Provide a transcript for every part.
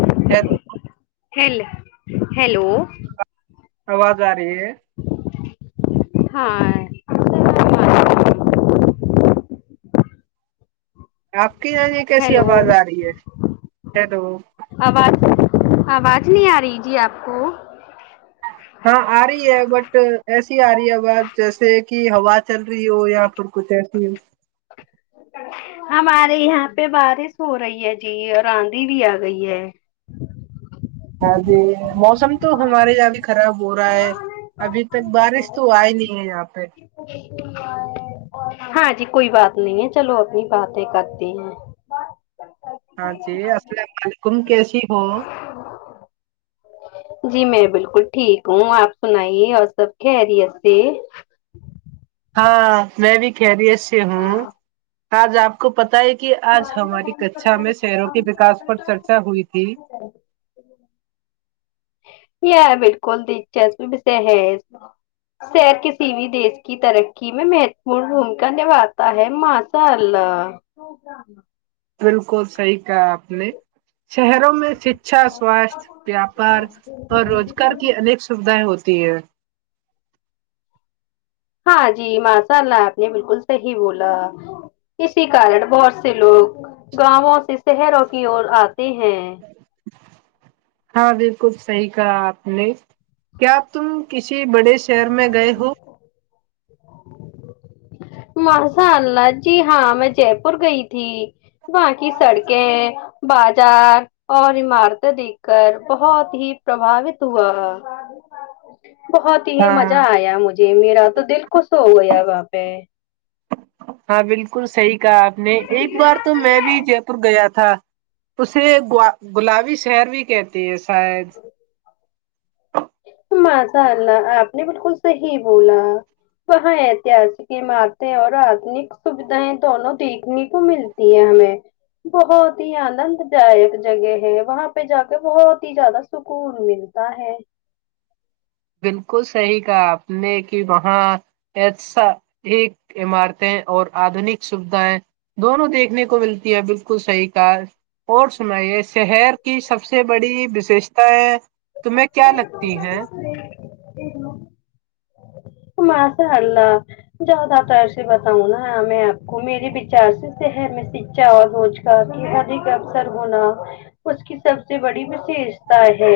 [unintelligible] [unintelligible] hello آواز آ رہی ہے ہاں آپ یہ کیسی ہیلو آواز آ رہی ہے ہیلو آواز آواز نہیں آ رہی جی آپ کو ہاں آ رہی ہے بٹ ایسی آ رہی ہے بات جیسے کہ ہوا چل رہی ہو یا پھر کچھ ایسی ہو ہمارے یہاں پہ بارش ہو رہی ہے جی اور آندھی بھی آ گئی ہے ہاں ج موسم تو ہمارے یہاں بھی خراب ہو رہا ہے ابھی تک بارش تو آئی نہیں ہے یہاں پہ ہاں جی کوئی بات نہیں ہے چلو اپنی باتیں کرتی ہیں ہاں جی السلام علیکم کیسی ہو جی میں بالکل ٹھیک ہوں آپ سنائیے اور سب خریت سے ہاں میں بھی خیریت سے ہوں سے ہوں آج آپ کو پتہ ہے کہ آج ہماری کچا میں شہروں کے وکاس پر چرچا ہوئی تھی یہ بالکل دلچسپے ہے شہر کسی بھی دیش کی ترقی میں مہتوپورن بھومکا نبھاتا ہے ماشاء اللہ بالکل صحی آپ نے شہروں میں شکھا سواستھ ویاپار اور روزگار کی انیک سویدھائیں ہوتی تی ہے ہاں جی ماشاء اللہ آپ نے بالکل صحیح بولا اسی کارن بہت سے لوگ گاؤوں سے شہروں کی اور آتے ہیں ہاں بالکل صحیح کہا آپ نے کیا تم کسی کسی بڑے شہر میں گئے ہو مشا اللہ جی ہاں میں جے پور گئی تھی باقی سڑکیں بازار اور عمارتیں دیکھ کر بہت ہی پرباوت ہوا بت ہی ہاں مزہ آیا مجھے میرا تو دل خوش ہو گیا وہاں پہ ہاں بالکل صحی ا آپ نے ایک بار تو میں بھی جے پور گیا تھا تھا اسے گلابی شہر بھی کہتے ہے شاید ماشاء اللہ آپ نے بالکل صحی بولا وہاں ایتہاسک عمارتیں اور آدنک سوھائیں دونوں دیکھنے کو ملتی ہیں ہمیں بہت ہی آنند دائک جگہ ہے وہاں پہ جا کے بہت ہی زیادہ سکون ملتا ہے بالکل صحیح کا آپ نے کہ وہاں ایساک عمارتیں اور آدنک سوھایں دونوں دیکھنے کو ملتی ہے بالکل صحیح کا اور سنائیے شہر کی سب سے بڑی وششتا ہے [unintelligible] مشاء اللہ زیادہ تر سے بتاؤں نا میں آپ کو میرے وچار سے شر میں سچا اور روچ کا کی ادک اسر ہونا اس کی سب سے بڑی وششتا ہے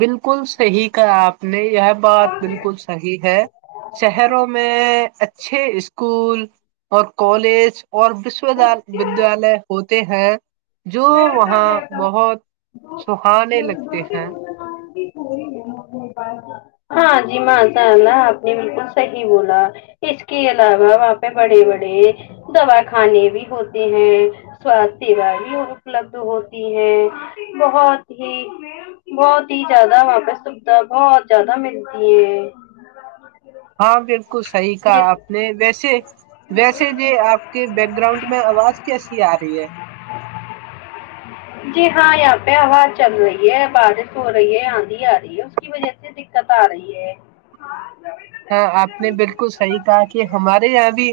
بالکل صحیح کا آپ نہیں یہ بات بالکل صحیح ہے شہروں میں اچا چھ اسکول اور کالج اور وشو ودیال ہو تے ہیں جو وہاں بہت سہانے لگتے ہیں ہاں جی ماشاء اللہ آپ نے بالکل صحیح بولا اس کے علاوہ وہاں پہ بڑے بڑے دواخانے بھی ہوتے ہیں سواستھ سوا بھی اپلبد ہوتی ہیں بہت ہی بہت ہی زیادہ وہاں پہ سوھا بہت زیادہ ملتی ہے ہاں بالکل صحیح کہا جی آپ نے ویسے ویسے ج آپ کے بیک گراؤنڈ میں آواز کیسی آ رہی ہے جی ہاں یہاں پہ ہا چل رہی ہے بارش ہو رہی ہے آندھی آ رہی ہے اس کی وجہ سے دقت آ رہی ہے ہاں آپ نے بالکل صحیح کہا کہ ہمارے یہاں بھی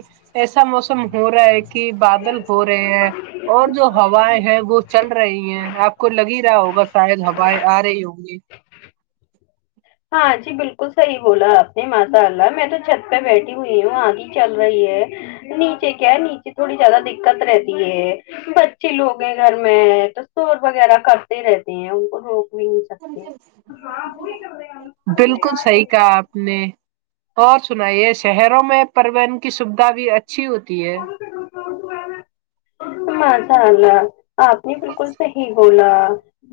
ایسا موسم ہو رہا ہے کہ بادل ہو رہے ہیں اور جو ہوائیں ہیں وہ چل رہی ہیں آپ کو لگ ہی رہا ہوگا شاید ہوائیں آ رہی ہوں گی ہاں جی بالکل صحیح بولا آپ نے ماشاء اللہ میں تو چھت پہ بیٹھی ہوئی ہوں آگے چل رہی ہے نیچے کیا ہے نیچے تھوڑی زیادہ دقت رہتی ہے بچے لوگ ہیں گھر میں تو سور وغیرہ کرتے رہتے ہیں ان کو روک بھی نہیں سکتے [inaudible] بالکل صحیح کہا آپ نے اور سناائیے شہروں میں پوہن کی سویدھا بھی [inaudible] [inaudible] اچ آپ نے بالکل صحیح بولا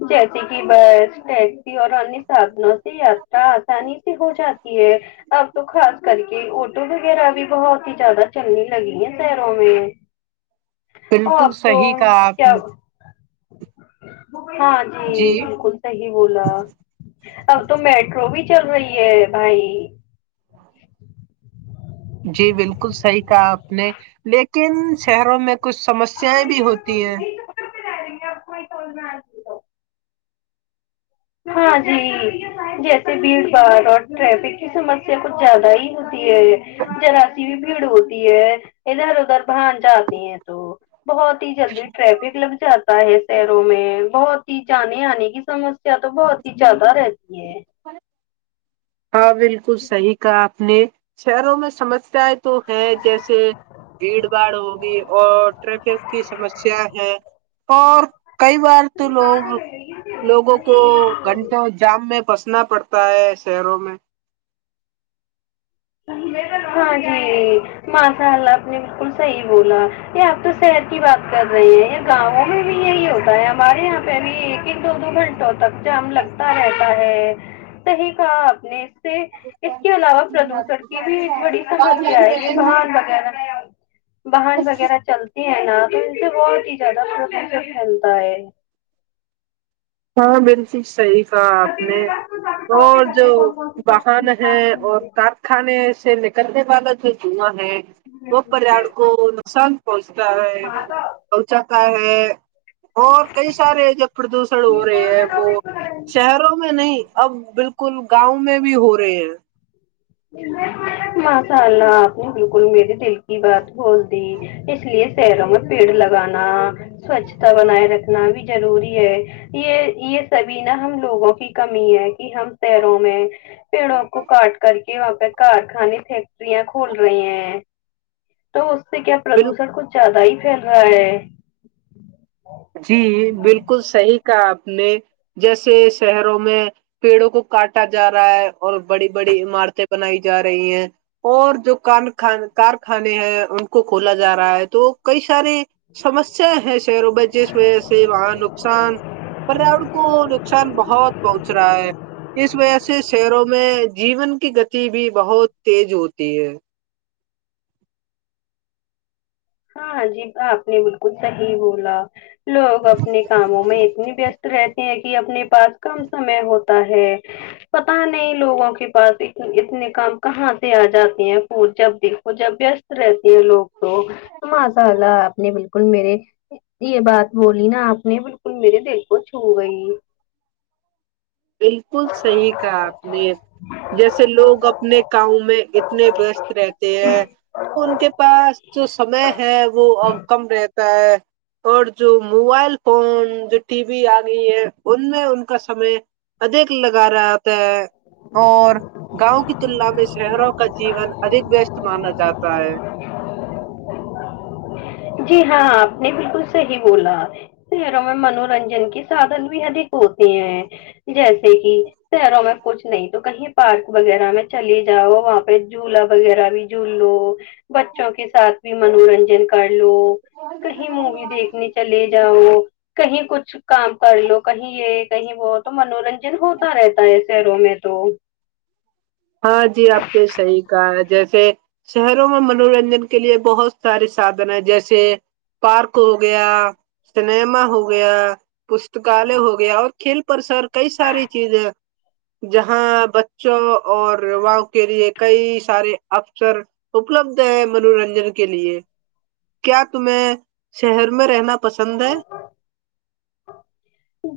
جیسے کہ بس ٹیکسی اور انیہ سادھنوں سے یاتا آسانی سے ہو جاتی ہے اب تو خاص کر کے ٹو وغیرہ بھی بہت ہی زیادہ چلنی لگی ہے [inaudible] بالکل صحیح کہ آپ نے ہاں جی بالکل صحی بولا اب تو میٹرو بھی چل رہی ہے بھائی جی بالکل صحیح کہا آپ نے لیکن شہروں میں کچھ سمسیاائیں بھی ہوتی ہیں ج رہیں گے آپ توول میں آ ہاں جی جیسے بھیڑ بھاڑ اور ٹریفک کی سمسیا کچھ زیادہ ہی ہوتی [inaudible] بھیڑ ہوتی ہے ادھر ادھر بان جاتے ہیں تو [unintelligible] بہت ہی جلدی ٹریفک لگ جاتا ہے شہروں میں بہت [unintelligible] چی جاننے آنے کی سج [unintelligible] یا تو بہت ہی زیادہ رہتی ہے [unintelligible] ہاں بالکل صحیح کہا آپ نے [unintelligible] شہروں میں سمسیایں تو ہیں جیسے بھیڑ بھاڑ ہوگی اور ٹریفک کی سمسیا ہے اور کئی بار تو لوگ لوگوں کو گھنٹوں جام میں پس [unintelligible] نا پڑتا ہے [unintelligible] شیروں میں [unintelligible] ہاں جی ماشاء اللہ آپ نے بالکل صحیح بولا یہ آپ تو شہر کی بات کر رہے ہیں گاؤوں میں بھی یہی ہوتا ہے ہمارے یہاں پہ اب ایک ہی دو دو گھنٹوں تک جام لگتا رہتا ہے صحیح کہا آپ نے [unintelligible] سے اس کے علاوہ پردوشن [unintelligible] کی بھی ایک بڑی سمسیا ہے یہ بن وغیرہ باہن وغیرہ چلتے ہیں نا تو ان سے بہت ہی زیادہ سوق سے پھیلتا ہے [unintelligible] ہاں بالکل صحی [unintelligible] آنے اور جو واہن ہے اور کارخانے سے ل [unintelligible] کنے بالت تھے [unintelligible] وہ پریا کو نقصان [unintelligible] ب [unintelligible] ہے گ کا ہے [unintelligible] ج [unintelligible] اور کئی سارے جب پردوش [unintelligible] ہو رہے ہیں وہ شہروں میں نہیں اب بالکل [unintelligible] بالکل گاؤں میں بھی ہو رہے ہیں [unintelligible] ماشاء اللہ آپ نے بالکل میرے دل کی بات بھول دی اس لیے سیروں میں پیڑ لگانا سوچھتا بنائے رکھنا بھی ضروری ہے یہ یہ سبھی نا ہم لوگوں کی کمی ہے کہ ہم سیروں میں [unintelligible] پڑوں کو کاٹ [unintelligible] کہ وہاں پہ کارخانے فیکٹریاں کھول رہی ہیں تو اس [unintelligible] سے کیا پردوشن کچھ زیادہ ہی [unintelligible] رہ [unintelligible] جی بالکل صحیح کہ [unintelligible] نے جیسے شہروں میں پیڑوں کو کاٹا جا رہا ہے اور بڑی بڑی عمارتیں بنائی جا رہی ہیں اور جو کان کارخانے ہیں ان کو کھولا جا رہا ہے تو کئی سارے سمسیا ہیں شہروں میں [unintelligible] جس وجہ سے وہاں نقصان پریاورن کو نقصان بہت پہنچ رہا ہے اس وجہ سے شہروں میں جیون کی گتی بھی بہت تیز ہوتی ہے [unintelligible] ہاں جی آپ نے بالکل صحیح بولا [unintelligible] لوگ اپنے کاموں میں اتنی بیست [unintelligible] رہتے ہیں کہ اپنے پاس کم سمے ہوتا ہے پتا نہیں لوگوں کے پاس اتنے کام کہاں سے آ جاتے ہیں پ جب دیکھو جب وست رہتے ہیں لوگ تو [unintelligible] ماشاء اللہ آپ نے بالکل میرے یہ بات بولی نا آپ نے بالکل میرے دل کو چھو گئی [unintelligible] بالکل صحیح کہا آپ نے جیسے لوگ اپنے کااؤ میں اتنے وست رہتے ہیں تو ان کے پاس جو سمئے ہے وہ کم رہتا ہے اور جو موبائل فون جو ٹی وی آ گئی ہے ان میں ان کا سمے ادیک لگا رہا آپ اور گاؤں کی تلنا میں شہروں کا جیون ادک وست مانا جاتا ہے جی ہاں آپ نے بالکل صحی بولا شہروں میں منورنجن کے سادن بھی اھک ہوتے ہیں جیسے کہ شہروں میں کچھ نہیں تو کہیں پارک وغیرہ میں چلے جاؤ وہاں پہ جھولا وغیرہ بھی جھول لو بچوں کے ساتھ بھی منورنجن کر کہیں مووی دیکھنے چلے جاؤ کہیں کچھ کام کر لو کہیں یہ کہیں وہ تو منورنجن ہوتا رہتا ہے شہروں میں تو ہاں جی آپ نے صحیح کہا ہے جیسے شہروں میں منورنجن کے لیے بہت سارے سھن ہیں جیسے پارک ہو گیا سنیما ہو گیا پستکالے ہو گیا اور کھیل پر سر کئی ساری چیزیں جہاں بچوں اور واؤں کے لیے کئی سارے افسر اپلبدھ ہیں منورنجن کے لیے کیا تمہیں شہر میں رہنا پسند ہے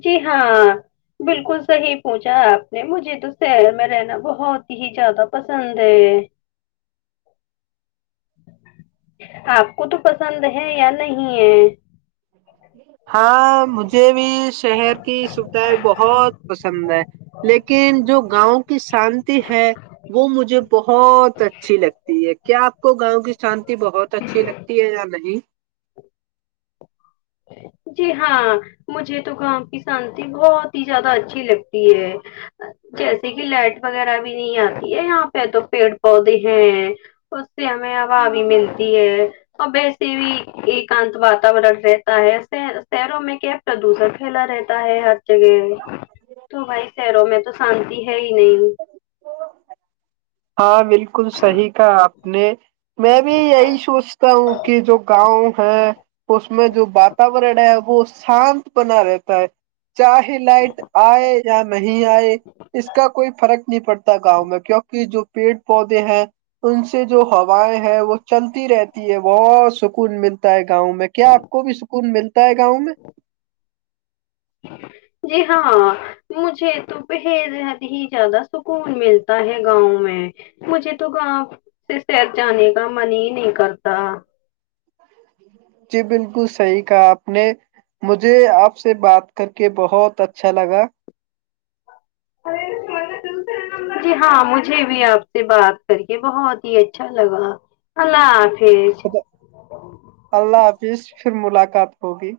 جی ہاں بالکل صحیح پوچھا آپ نے مجھے تو شہر میں رہنا بہت ہی زیادہ پسند ہے آپ کو تو پسند ہے یا نہیں ہے ہاں مجھے بھی شہر کی سویدھایں بہت پسند ہے لیکن جو گاؤں کی شانتی ہے وہ مجھے بہت اچھی لگتی ہے کیا آپ کو گاؤں کی شانتی بہت اچھی لگتی ہے یا نہیں جی ہاں مجھے تو گاؤں کی شانتی بہت ہی زیادہ اچھی لگتی ہے جیسے کہ لائٹ وغیرہ بھی نہیں آتی ہے یہاں پہ تو پیڑ پودے ہیں اس سے ہمیں ہا بھی ملتی ہے اور ویسے بھی ایکانت واتورن رہتا ہے شہروں میں کیا پردوشن پھیلا رہتا ہے ہر جگہ تو بھائی شہروں میں تو شانتی ہے ہے ہی نہیں ہاں بالکل صحیح کہا آپ نے میں بھی یہی سوچتا ہوں کہ جو گاؤں ہے اس میں جو واتورن ہے وہ شانت بنا رہتا ہے چاہے لائٹ آئے یا نہیں آئے اس کا کوئی فرق نہیں پڑتا گاؤں میں کی جو پیڑ پودے ہیں ان سے جو ہوائیں ہیں وہ چلتی رہتی ہے بہت سکون ملتا ہے گاؤں میں کیا آپ کو بھی سکون ملتا ہے گاؤں میں جی ہاں مجھے تو بہد ہی زیادہ سکون ملتا ہے گاؤں میں مجھے تو گاؤں سے سیر جانے کا من ہی نہیں کرتا جی بالکل صحیح کہا آپ نے مجھے آپ سے بات کر کے بہت اچھا لگا جی ہاں مجھے بھی آپ سے بات کر کے بہت ہی اچھا لگا اللہ حافظ ا اللہ ج پھر ملاقات ہوگی